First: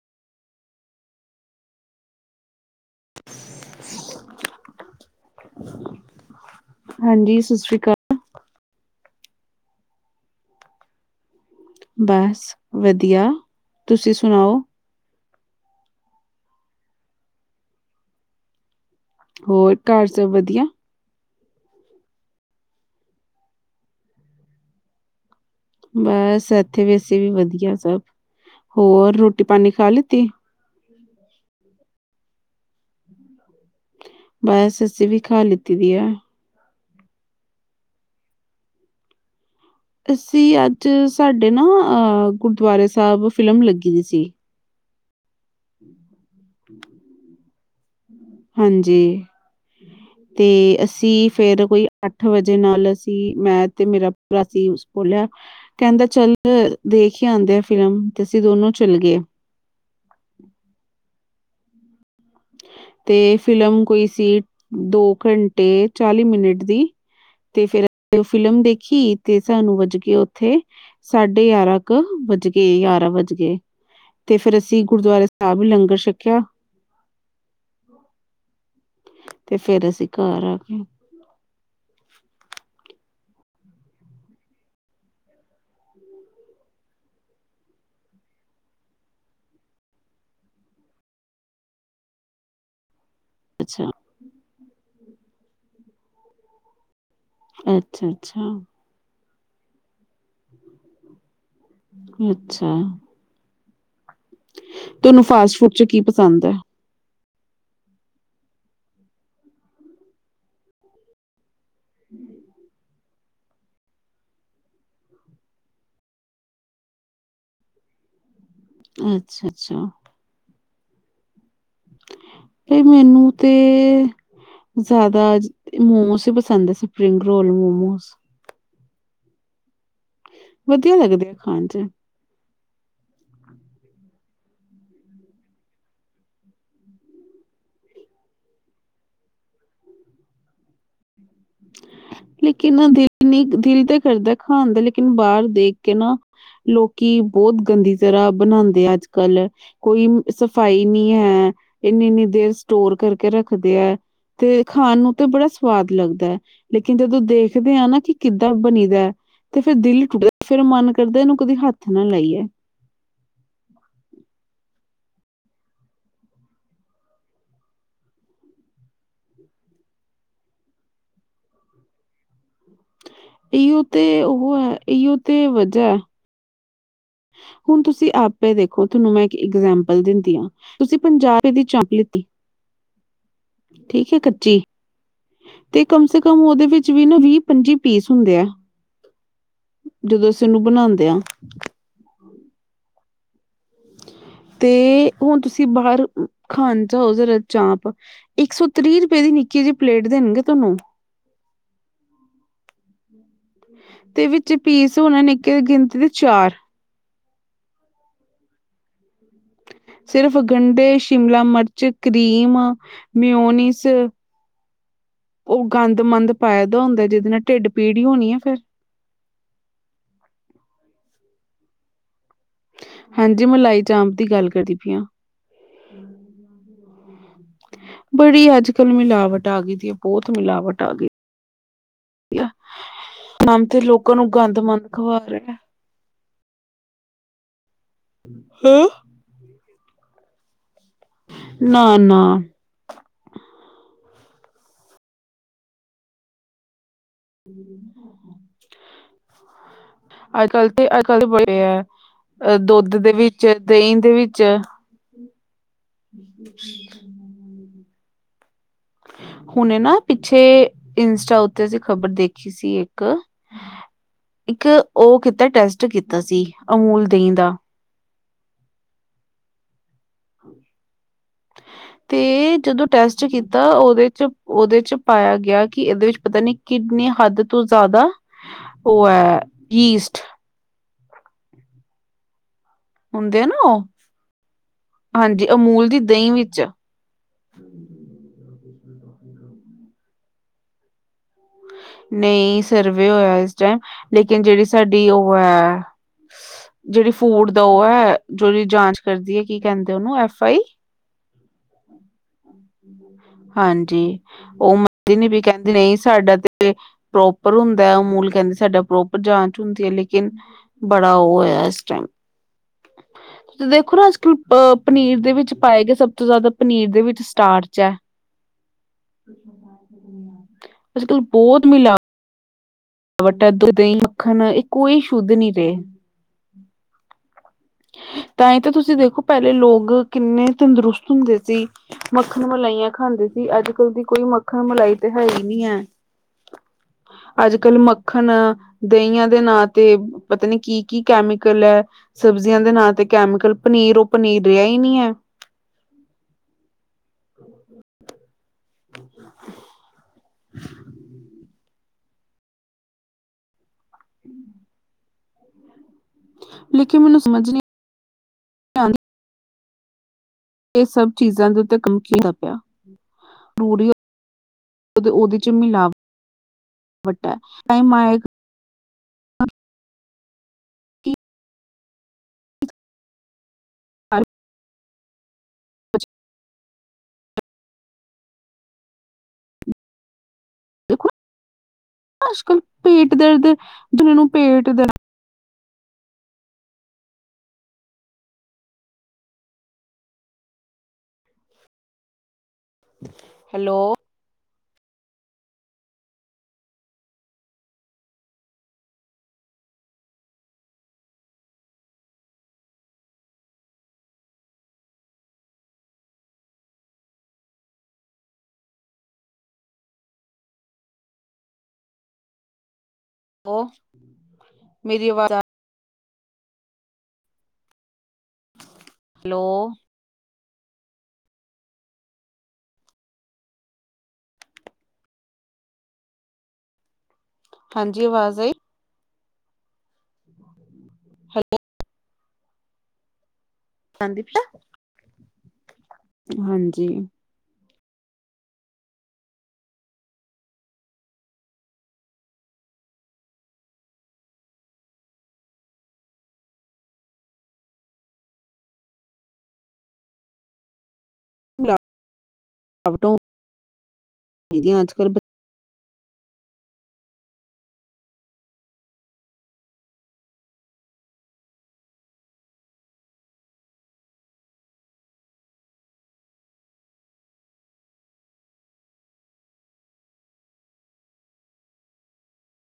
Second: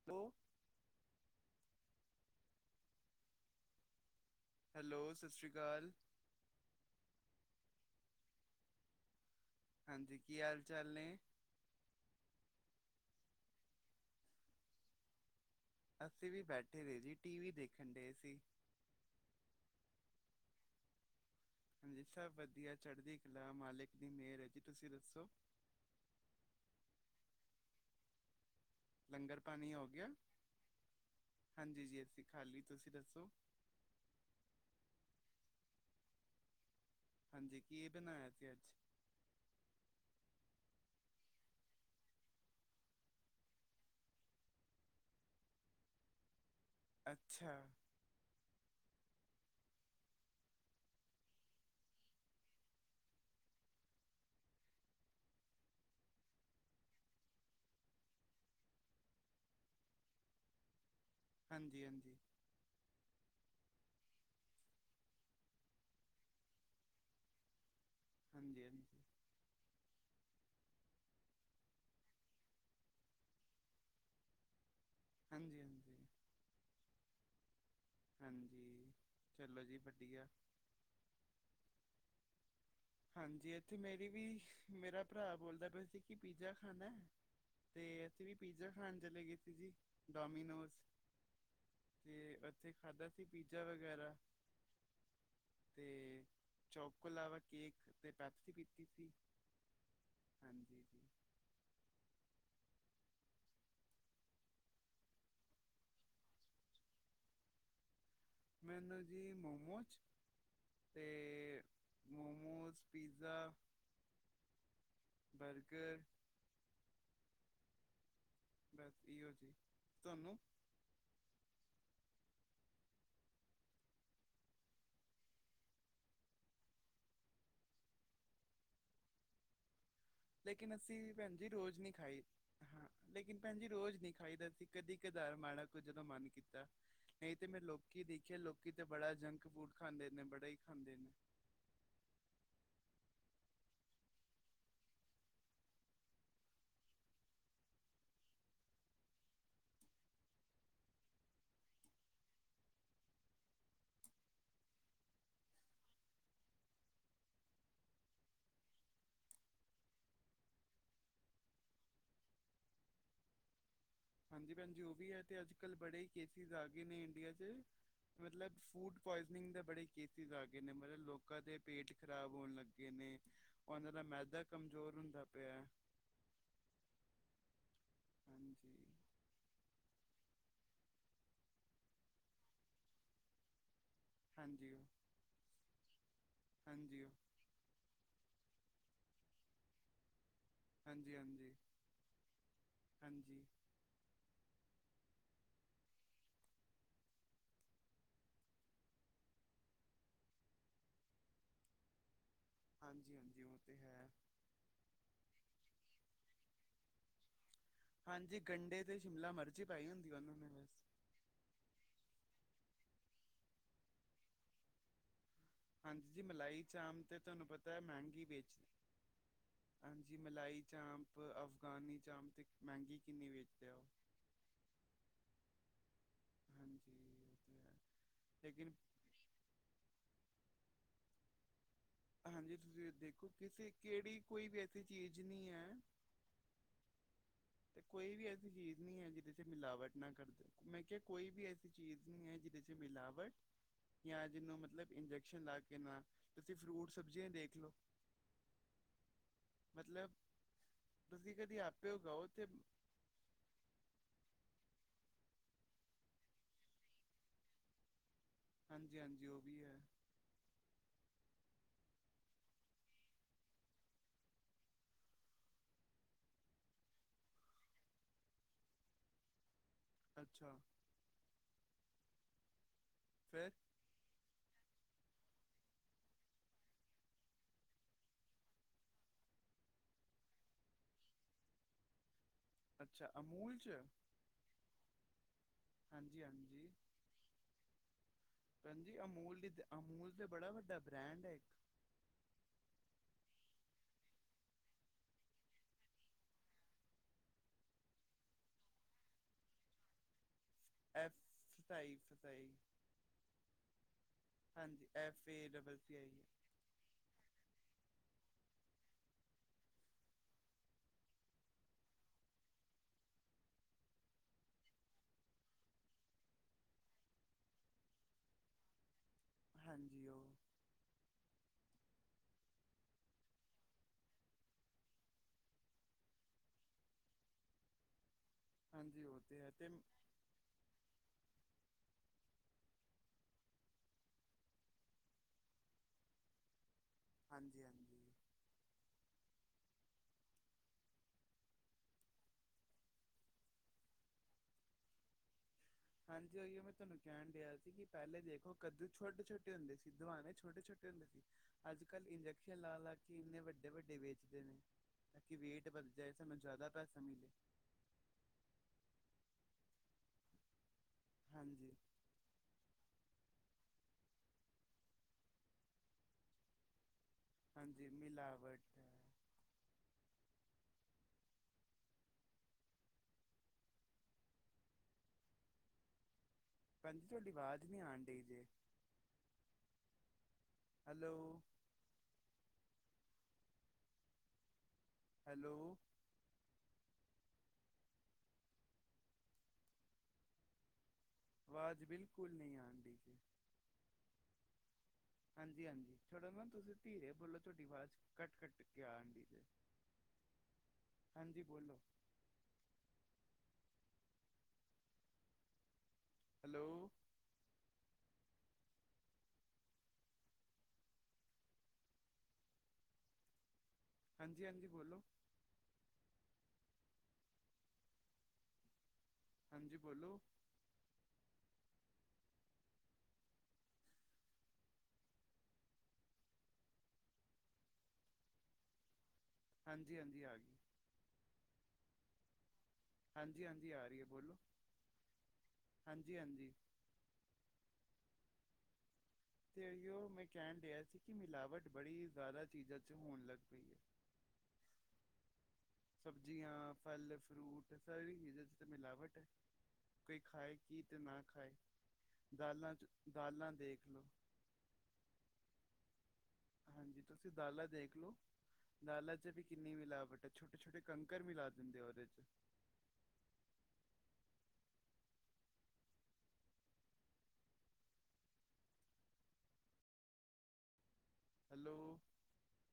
[unintelligible] [unintelligible] Hello. ਸਤਿ ਸ਼੍ਰੀ ਅਕਾਲ। ਹਾਂਜੀ ਸਤਿ ਸ੍ਰੀ ਅਕਾਲ। ਹਾਂਜੀ। ਕੀ ਹਾਲ ਚਾਲ ਨੇ। ਬੱਸ ਵਧੀਆ ਤੁਸੀਂ ਸੁਣਾਓ। ਅਸੀਂ ਵੀ ਬੈਠੇ ਹੋਏ ਜੀ ਟੀ ਵੀ ਦੇਖਣ ਡਏ ਸੀ। ਹੋਰ ਘਰ ਸਭ ਵਧੀਆ। ਹਾਂਜੀ ਸਭ ਵਧੀਆ, ਚੜ੍ਹਦੀ ਕਲਾ ਮਾਲਿਕ ਦੀ ਮਿਹਰ ਹੈ ਜੀ ਤੁਸੀਂ ਦੱਸੋ। ਬੱਸ, ਇੱਥੇ ਵੀ ਅਸੀ ਵਧੀਆ ਸਭ, ਹੋਰ ਲੰਗਰ ਰੋਟੀ ਪਾਣੀ ਹੋ ਖਾ ਗਿਆ ਲਿੱਤੀ। ਹਾਂਜੀ ਜੀ ਅਸੀਂ ਖਾ ਲਈ ਤੁਸੀਂ ਦੱਸੋ। ਬੱਸ ਅਸੀ ਵੀ ਖਾ ਲਿੱਤੀ ਦੀ ਵਾ। ਹਾਂਜੀ ਕੀ ਇਹ ਬਣਾਇਆ ਸੀ ਅੱਜ। ਅਸੀਂ ਅੱਜ ਸਾਡੇ ਨਾ ਗੁਰਦੁਆਰੇ ਸਾਹਿਬ ਫਿਲਮ ਲੱਗੀ ਦੀ ਸੀ। [inaudible] ਅੱਛਾ। ਹਾਂਜੀ। [inaudible] ਤੇ ਅਸੀਂ ਫੇਰ ਕੋਈ ਅੱਠ ਵਜੇ ਨਾਲ ਅਸੀਂ ਮੈਂ ਤੇ ਮੇਰਾ ਭਰਾ ਸੀ ਬੋਲਿਆ ਕਹਿੰਦਾ ਚੱਲ ਦੇਖ ਹੀ ਆਉਂਦੇ ਆ ਫਿਲਮ ਤੇ ਅਸੀਂ ਦੋਨੋਂ ਚੱਲ ਗਏ। ਹਾਂਜੀ ਹਾਂਜੀ। ਤੇ ਫਿਲਮ ਕੋਈ ਸੀ ਦੋ ਘੰਟੇ ਚਾਲੀ ਮਿੰਟ ਦੀ। ਤੇ ਫੇਰ ਉਹ ਫਿਲਮ ਹਾਂਜੀ ਹਾਂਜੀ ਦੇਖੀ। ਤੇ ਸਾਨੂੰ ਵੱਜ ਕੇ ਉੱਥੇ ਸਾਢੇ ਗਿਆਰਾਂ ਕੁ, ਵੱਜ ਗਏ ਗਿਆਾਰਾਂ ਵੱਜ ਗਏ। ਤੇ ਫੇਰ ਅਸੀ ਗੁਰਦੁਆਰੇ ਹਾਂਜੀ ਸਾਹਿਬ ਲੰਗਰ ਹਾਂਜੀ ਛਕਿਆ। ਹਾਂਜੀ ਤੇ ਚਲੋ ਜੀ ਫਿਰ ਵਧੀਆ। [unintelligible] ਹਾਂਜੀ ਏਥੇ ਮੇਰੀ ਵੀ ਮੇਰਾ ਭਰਾ ਬੋਲਦਾ ਪਿਆ ਸੀ ਕਿ ਪੀਜ਼ਾ ਖਾਣਾ ਐ। ਤੇ ਅਸੀ ਵੀ ਪੀਜ਼ਾ ਖਾਣ ਚਲੇ ਗਏ ਸੀ ਜੀ ਡੋਮੀਨੋਜ। [unintelligible] ਉਥੇ ਖਾਧਾ ਸੀ ਪੀਜ਼ਾ ਅੱਛਾ ਵਗੈਰਾ ਤੇ ਚੋਕੋ ਲਾਵਾ ਕੇਕ ਅੱਛਾ ਤੇ ਪੈਪਸੀ ਅੱਛਾ ਪੀਤੀ ਸੀ ਹਾਂਜੀ ਜੀ। ਅੱਛਾ। ਤੁਹਾਨੂੰ ਫਾਸਟ ਫੂਡ ਚ ਕੀ ਪਸੰਦ ਐ। ਮੈਨੂੰ ਜੀ ਮੋਮੋਜ਼ ਤੇ ਮੋਮੋਸ ਪੀਜ਼ਾ। ਬਰਗਰ ਬਸ ਇਓ ਅੱਛਾ ਜੀ ਅੱਛਾ ਤੁਹਾਨੂੰ। ਨੀ ਮੈਨੂੰ ਤੇ ਜ਼ਿਆਦਾ ਮੋਮੋਸ ਈ ਪਸੰਦ ਸਪਰਿੰਗ ਰੋਲ ਮੋਮੋਸ। ਲੇਕਿਨ ਵਧੀਆ ਅਸੀਂ ਲੱਗਦੇ ਆ ਭੈਣ ਜੀ ਖਾਣ ਚ ਰੋਜ਼ ਨਹੀ ਖਾਈ। ਹਾਂ ਲੇਕਿਨ ਭੈਣ ਜੀ ਰੋਜ਼ ਨਹੀਂ ਖਾਈਦਾ ਸੀ ਕਦੀ ਕਦਾਰ ਮਾੜਾ ਕੂ ਜਦੋਂ ਮਨ ਕੀਤਾ। ਨਹੀਂ ਤੇ ਮੈਂ ਲੋਕੀ ਦੇਖੇ, ਲੋਕੀ ਤਾਂ ਬੜਾ ਜੰਕ ਫੂਡ ਖਾਂਦੇ ਨੇ। ਬੜਾ ਹੀ ਖਾਂਦੇ ਨੇ। ਲੇਕਿਨ ਨ ਦਿਲ ਨੀ ਦਿਲ ਤਾਂ ਕਰਦਾ ਖਾਣ ਦਾ ਲੇਕਿਨ ਬਾਰ ਦੇਖ ਕੇ ਨਾ ਲੋਕੀ ਬੋਤ ਗੰਦੀ ਤਰ੍ਹਾਂ ਬਣਾਦੇ ਆ ਅੱਜ ਕੱਲ। ਕੋਈ ਸਫ਼ਾਈ ਨੀ ਹੈ, ਇੰਨੀ ਇਨੀ ਦੇਰ ਸਟੋਰ ਕਰਕੇ ਰੱਖਦੇ ਐ। ਤੇ ਖਾਣ ਨੂੰ ਤੇ ਬੜਾ ਸਵਾਦ ਲੱਗਦਾ ਐ। ਲੇਕਿਨ ਜਦੋਂ ਦੇਖਦੇ ਹਾਂ ਨਾ ਕਿ ਕਿੱਦਾਂ ਬਣੀ ਦਾ। ਤੇ ਫੇਰ ਦਿਲ ਟੁੱਟ ਫੇਰ ਮਨ ਕਰਦਾ ਏਹਨੂੰ ਕਦੀ ਹੱਥ ਨਾ ਲਾਈਏ। ਹਾਂਜੀ ਭੈਣਜੀ ਓ ਵੀ ਹੈ ਤੇ ਅੱਜ-ਕੱਲ੍ਹ ਬੜੇ ਕੇਸਿਸ ਆ ਗਏ ਨੇ ਇੰਡੀਆ ਚ। ਮਤਲਬ ਫੂਡ ਪੁਆਇਜ਼ਨਿੰਗ ਦੇ ਬੜੇ ਕੇਸਿਸ ਆ ਗਏ, ਨੇ ਮਤਲਬ ਲੋਕਾਂ ਦੇ ਪੇਟ ਖ਼ਰਾਬ ਹੋਣ ਲੱਗ ਨੇ ਇਹੀਓ ਓਹਨਾਂ ਦਾ ਤੇ ਮੈਦਾ ਉਹ ਹੈ ਕਮਜ਼ੋਰ ਇਹੀਓ ਹੁੰਦਾ ਤੇ ਪਿਆ ਐ। ਵਜ੍ਹਾ ਹੈ ਹੁਣ ਤੁਸੀ ਆਪੇ ਦੇਖੋ ਤੁਹਨੂੰ। ਮੈਂ ਇਕ ਇਗਜਾਮਪਲ ਦਿੰਦੀ ਆ ਤੁਸੀ ਪੰਜਾਹ ਰੁਪਏ ਦੀ ਚਾਪ ਲਿਤੀ। ਠੀਕ ਐ ਕੱਚੀ, ਹਾਂਜੀ ਤੇ ਕਮ ਸੇ ਕਮ ਓਹਦੇ ਵਿੱਚ ਹਾਂਜੀ ਵੀ ਨਾ ਵੀਹ ਪੰਜੀ ਪੀਸ ਹੁੰਦੇ ਆ, ਜਦੋਂ ਅਸੀ ਓਨੂੰ ਬਣਾਦੇ ਹਾਂਜੀ ਆਂ। ਹਾਂਜੀ ਹਾਂਜੀ। ਤੇ ਹੁਣ ਤੁਸੀ ਬਾਰ ਖਾਣ ਜਾਓ ਜਰਾ ਚਾਪ। ਇੱਕ ਸੌ ਤ੍ਰੀਹ ਰੁਪਏ ਦੀ ਨਿਚੀ ਜਿਹੀ ਪਲੇਟ ਦੇਣਗੇ ਤੁਹਾਨੂੰ। ਹਾਂਜੀ, ਹਾਂਜੀ ਹੋ। ਤੇ ਵਿੱਚ ਪੀਸ ਹੋਣੇ ਨਿੱਕੇ ਗਿਣਤੀ ਦੇ ਚਾਰ। ਹਾਂਜੀ ਗੰਡੇ ਤੇ ਸ਼ਿਮਲਾ ਮਰ ਸਿਰਫ਼ ਗੰਢੇ, ਸ਼ਿਮਲਾ ਮਿਰਚ, ਕਰੀਮ, ਮਿਓਨਿਸ। ਓ ਗੰਦ ਹਾਂਜੀ ਜੀ ਮੰਦ ਮਲਾਈ ਪਾਇਆ ਦਾ ਚਾਂਪ ਹੁੰਦਾ ਤੇ ਜਿਹਦੇ ਨਾਲ ਤੁਹਾਨੂੰ ਢਿੱਡ ਪਤਾ ਹੈ ਪੀੜ ਈ ਮਹਿੰਗੀ ਹੋਣੀ ਆ ਫੇਰ। ਵੇਚਦੇ ਹਾਂਜੀ ਮਲਾਈ ਚਾਂਪ ਅਫਗਾਨੀ ਚਾਂਪ ਤੇ ਮਹਿੰਗੀ ਕਿੰਨੀ ਵੇਚਦੇ ਆ ਓ। ਅਮ ਦੀ ਗੱਲ ਕਰਦੀ ਪੀਆਂ। ਹਾਂਜੀ। ਤੇ ਹੈ ਬੜੀ ਲੇਕਿਨ ਅੱਜ-ਕੱਲ੍ਹ ਮਿਲਾਵਟ ਆ ਗਈ ਦੀ ਆ, ਬੋਤ ਮਿਲਾਵਟ ਆ ਗੀ। ਹਾਂਜੀ, ਤੁਸੀ ਦੇਖੋ ਨਾਮ ਕਿਸੇ ਤੇ ਲੋਕਾਂ ਕੇੜੀ ਨੂੰ ਕੋਈ ਗੰਦ ਵੈਸੀ ਮੰਦ ਚੀਜ਼ ਖਵਾ ਨਈ ਰਿਹਾ ਹੈ ਤੇ ਕੋਈ ਵੀ ਐਸੀ ਹੀਜ਼ ਨੀ ਹੈ, ਜਿਹਦੇ ਚ ਮਿਲਾਵਟ ਨਾ ਕਰਦੇ ਮੈਂ ਕਿਹਾ ਕੋਈ ਵੀ ਐਸੀ ਚੀਜ਼ ਨਾ-ਨਾ ਨੀ ਹੈ ਜਿਹਦੇ ਚ ਮਿਲਾਵਟ, ਯਾਂ ਜਿਨੂੰ ਮਤਲਬ ਇੰਜੈਕਸ਼ਨ ਲਾ ਕੇ ਨਾ ਤੁਸੀ ਫਰੂਟ ਸਬਜ਼ੀਆਂ ਈ ਦੇਖ ਲਓ, ਮਤਲਬ। ਅੱਜ-ਕੱਲ ਤੇ ਅੱਜ-ਕੱਲ ਤੁਸੀਂ ਕਦੀ ਬੜੇ ਐ। ਆਪੇ ਉਗਾਓ ਤੇ ਆ ਦੁੱਧ ਦੇ ਵਿੱਚ ਦਹੀਂ ਦੇ ਵਿੱਚ ਹਾਂਜੀ ਹਾਂਜੀ ਉਹ ਵੀ ਹੈ ਹੁਣੇ ਨਾ ਪਿੱਛੇ ਇੰਸਟਾ ਉੱਤੇ ਅਸੀਂ ਖ਼ਬਰ ਦੇਖੀ ਸੀ ਇੱਕ ਇੱਕ ਉਹ ਕੀਤਾ ਟੈਸਟ ਕੀਤਾ ਸੀ, ਅਮੂਲ ਦਹੀਂ ਦਾ। ਅੱਛਾ, ਤੇ ਜਦੋਂ ਟੈਸਟ ਫਿਰ ਕੀਤਾ ਓਦੇ ਚ ਉਹਦੇ ਚ ਪਾਇਆ ਗਿਆ, ਕਿ ਇਹਦੇ ਵਿੱਚ ਪਤਾ ਨੀ ਕਿਤਨੀ ਹੱਦ ਤੋਂ ਜ਼ਿਆਦਾ, ਉਹ ਹੈ ਈਸਟ ਅੱਛਾ ਹੁੰਦੇ ਆ ਅਮੂਲ ਚ ਨਾ ਉਹ ਹਾਂਜੀ, ਅਮੂਲ ਦੀ ਹਾਂਜੀ ਦਹੀਂ ਵਿੱਚ ਹਾਂਜੀ ਭੈਣਜੀ ਅਮੂਲ ਦੀ ਅਮੂਲ ਤੇ ਬੜਾ ਵੱਡਾ ਬ੍ਰੈਂਡ ਹੈ। ਨਹੀਂ ਸਰਵੇ ਹੋਇਆ, ਇਸ ਟਾਈਮ ਲੇਕਿਨ ਜਿਹੜੀ ਸਾਡੀ ਉਹ ਹੈ। ਜਿਹੜੀ ਫੂਡ ਦਾ ਉਹ ਹੈ, ਸੋ ਇਹਦੀ ਜਾਂਚ ਕਰਦੀ ਹੈ ਕੀ ਕਹਿੰਦੇ ਉਹਨੂੰ ਐਫ ਆਈ ਐਫ਼ ਫਸਾਈ ਫਸਾਈ ਹਾਂਜੀ, ਉਹ ਹਾਂਜੀ ਮੰਨਦੀ ਨੀ ਐਫ ਵੀ ਏ ਕਹਿੰਦੀ ਡਬਲ ਨਹੀਂ ਸੀ ਆਈ ਸਾਡਾ ਤੇ। ਪ੍ਰੋਪਰ ਹੁੰਦਾ ਅਮੂਲ ਕਹਿੰਦੇ ਸਾਡਾ ਪ੍ਰੋਪਰ ਜਾਂਚ ਹੁੰਦੀ ਹੈ ਲੇਕਿਨ ਬੜਾ ਉਹ ਹੋਇਆ ਇਸ ਟਾਈਮ ਦੇਖੋ ਨਾ ਅੱਜ-ਕੱਲ ਅਹ ਪਨੀਂਰ ਦੇ ਵਿੱਚ ਪਾਏ ਗਏ, ਸਭ ਤੋਂ ਜ਼ਿਆਦਾ ਪਨੀਂਰ ਦੇ ਵਿੱਚ ਟਾਰਚ ਐ, ਹਾਂਜੀ ਉਹ ਅਜ-ਕਲ ਬੋਤ ਮਿਲਾ ਵਡਾ ਧ, ਦਹੀਂ, ਮੱਖਣ ਏਹ ਕੋਈ ਸ਼ੁੱਧ ਨੀ ਰਹੇ। ਤਾਂ ਹੀ ਤਾਂ ਤੁਸੀ ਹਾਂਜੀ ਉਹ ਦੇਖੋ, ਤੇ ਹੈ ਪਹਿਲੇ ਤੇ ਲੋਕ ਕਿੰਨੇ ਤੰਦਰੁਸਤ ਹੁੰਦੇ ਸੀ। ਮੱਖਣ ਮਲਾਈਆਂ ਖਾਂਦੇ ਸੀ, ਅੱਜ-ਕੱਲ੍ਹ ਦੀ ਕੋਈ ਮੱਖਣ ਮਲਾਈ ਤੇ ਹੈ ਈ ਨੀ ਐ। [inaudible] ਅੱਜ ਹਾਂਜੀ ਕੱਲ ਹਾਂਜੀ ਮੱਖਣ ਦਹੀਆਂ ਦੇ ਨਾਂ ਤੇ ਪਤਾ ਨੀ ਕੀ ਕੀ ਕੈਮੀਕਲ ਹੈ। ਸਬਜ਼ੀਆਂ ਦੇ ਨਾਂ ਤੇ ਕੈਮੀਕਲ, ਪਨੀਰ ਉਹ ਪਨੀਰ ਰਿਹਾ ਹੀ ਨਹੀਂ ਹੈ। ਹਾਂਜੀ ਓਹੀ ਓ ਮੈਂ ਤੁਹਾਨੂੰ ਕਹਿਣ ਡਿਆ ਸੀ ਕਿ ਪਹਿਲੇ ਦੇਖੋ ਕੱਦੂ ਛੋਟੇ ਛੋਟੇ ਹੁੰਦੇ ਸੀ। ਦਵਾਣੇ ਛੋਟੇ ਛੋਟੇ ਹੁੰਦੇ ਸੀ। ਅੱਜ ਕੱਲ੍ਹ ਇੰਜੈਕਸ਼ਨ ਲਾ ਲਾ ਕੇ ਇੰਨੇ ਵੱਡੇ ਵੱਡੇ ਵੇਚਦੇ ਨੇ ਤਾਂਕਿ ਵੇਟ ਵਧੇ ਜਾ ਸਾਨੂੰ ਜ਼ਿਆਦਾ ਲੇਕਿਨ ਪੈਸਾ ਮੈਨੂੰ ਮਿਲੇ। ਸਮਝ ਨਹੀਂ ਆਉਂਦੀ ਇਹ ਸਭ ਚੀਜ਼ਾਂ ਦੇ ਹਾਂਜੀ ਉੱਤੇ ਕੰਮ ਪਿਆ ਰੂਰੀ ਉਹਦੇ ਚ ਹਾਂਜੀ ਮਿਲਾਵਟ [unintelligible] [unintelligible] ਕਿ [unintelligible] ਭੈਣ ਜੀ ਤੁਹਾਡੀ ਆਵਾਜ਼ ਨੀ ਆਉਣ ਡਈ ਜੇ। ਦੇਖੋ ਹੈਲੋ ਅੱਜ ਕੱਲ ਪੇਟ ਦਰਦ ਜਿਨਾਂ ਨੂੰ ਪੇਟ ਦਰਦ ਹੈਲੋ ਆਵਾਜ਼ ਬਿਲਕੁੱਲ ਨਹੀਂ ਆਂਣ ਡਈ ਜੇ। ਹੈਲੋ ਹਾਂਜੀ ਹਾਂਜੀ ਥੋੜਾ ਨਾ ਤੁਸੀਂ ਧੀਰੇ ਬੋਲੋ ਤੁਹਾਡੀ ਆਵਾਜ਼ ਕੱਟ ਕੱਟ ਕੇ ਆਂਣ ਡੀ ਜੇ। ਹਾਂਜੀ ਬੋਲੋ। ਹੈਲੋ। ਉਹ ਹਾਂਜੀ ਹਾਂਜੀ ਬੋਲੋ। ਹੈਲੋ ਹਾਂਜੀ ਬੋਲੋ। ਹਾਂਜੀ ਆਵਾਜ਼ ਆਈ। ਹਾਂਜੀ ਹਾਂਜੀ ਆ ਗਈ। ਹੈਲੋ। ਹਾਂਜੀ ਹਾਂਜੀ ਆ ਰਹੀ। ਹੈ ਬੋਲੋ [unintelligible] ਹਾਂਜੀ ਹਾਂਜੀ। ਜੀ ਤੇ ਏਹੀ ਓ ਮੈਂ ਕਹਿਣ ਡਿਆ ਸੀ ਕਿ ਮਿਲਾਵਟ ਬੜੀ ਜ਼ਿਆਦਾ ਚੀਜ਼ਾਂ ਚ ਹੋਣ ਲੱਗ ਪਈ ਹੈ। ਸਬਜ਼ੀਆਂ, ਫਲ ਫਰੂਟ, ਸਾਰੀ ਚੀਜ਼ਾਂ ਚ ਤਾਂ ਮਿਲਾਵਟ ਹੈ ਕੋਈ ਖਾਏ ਕੀ ਤੇ ਨਾ ਖਾਏ ਦਾਲਾਂ ਚ ਦਾਲਾਂ ਦੇਖ ਲੋ। ਦੀਦੀ ਅੱਜ ਕੱਲ ਬਚੇ ਹਾਂਜੀ ਤੁਸੀਂ ਦਾਲਾ ਦੇਖ ਲੋ। ਦਾਲਾਂ ਚ ਵੀ ਕਿੰਨੀ ਮਿਲਾਵਟ ਹੈ ਛੋਟੇ ਛੋਟੇ ਕੰਕਰ ਮਿਲਾ ਦਿੰਦੇ ਆ ਉਹਦੇ ਚ। ਹੈਲੋ।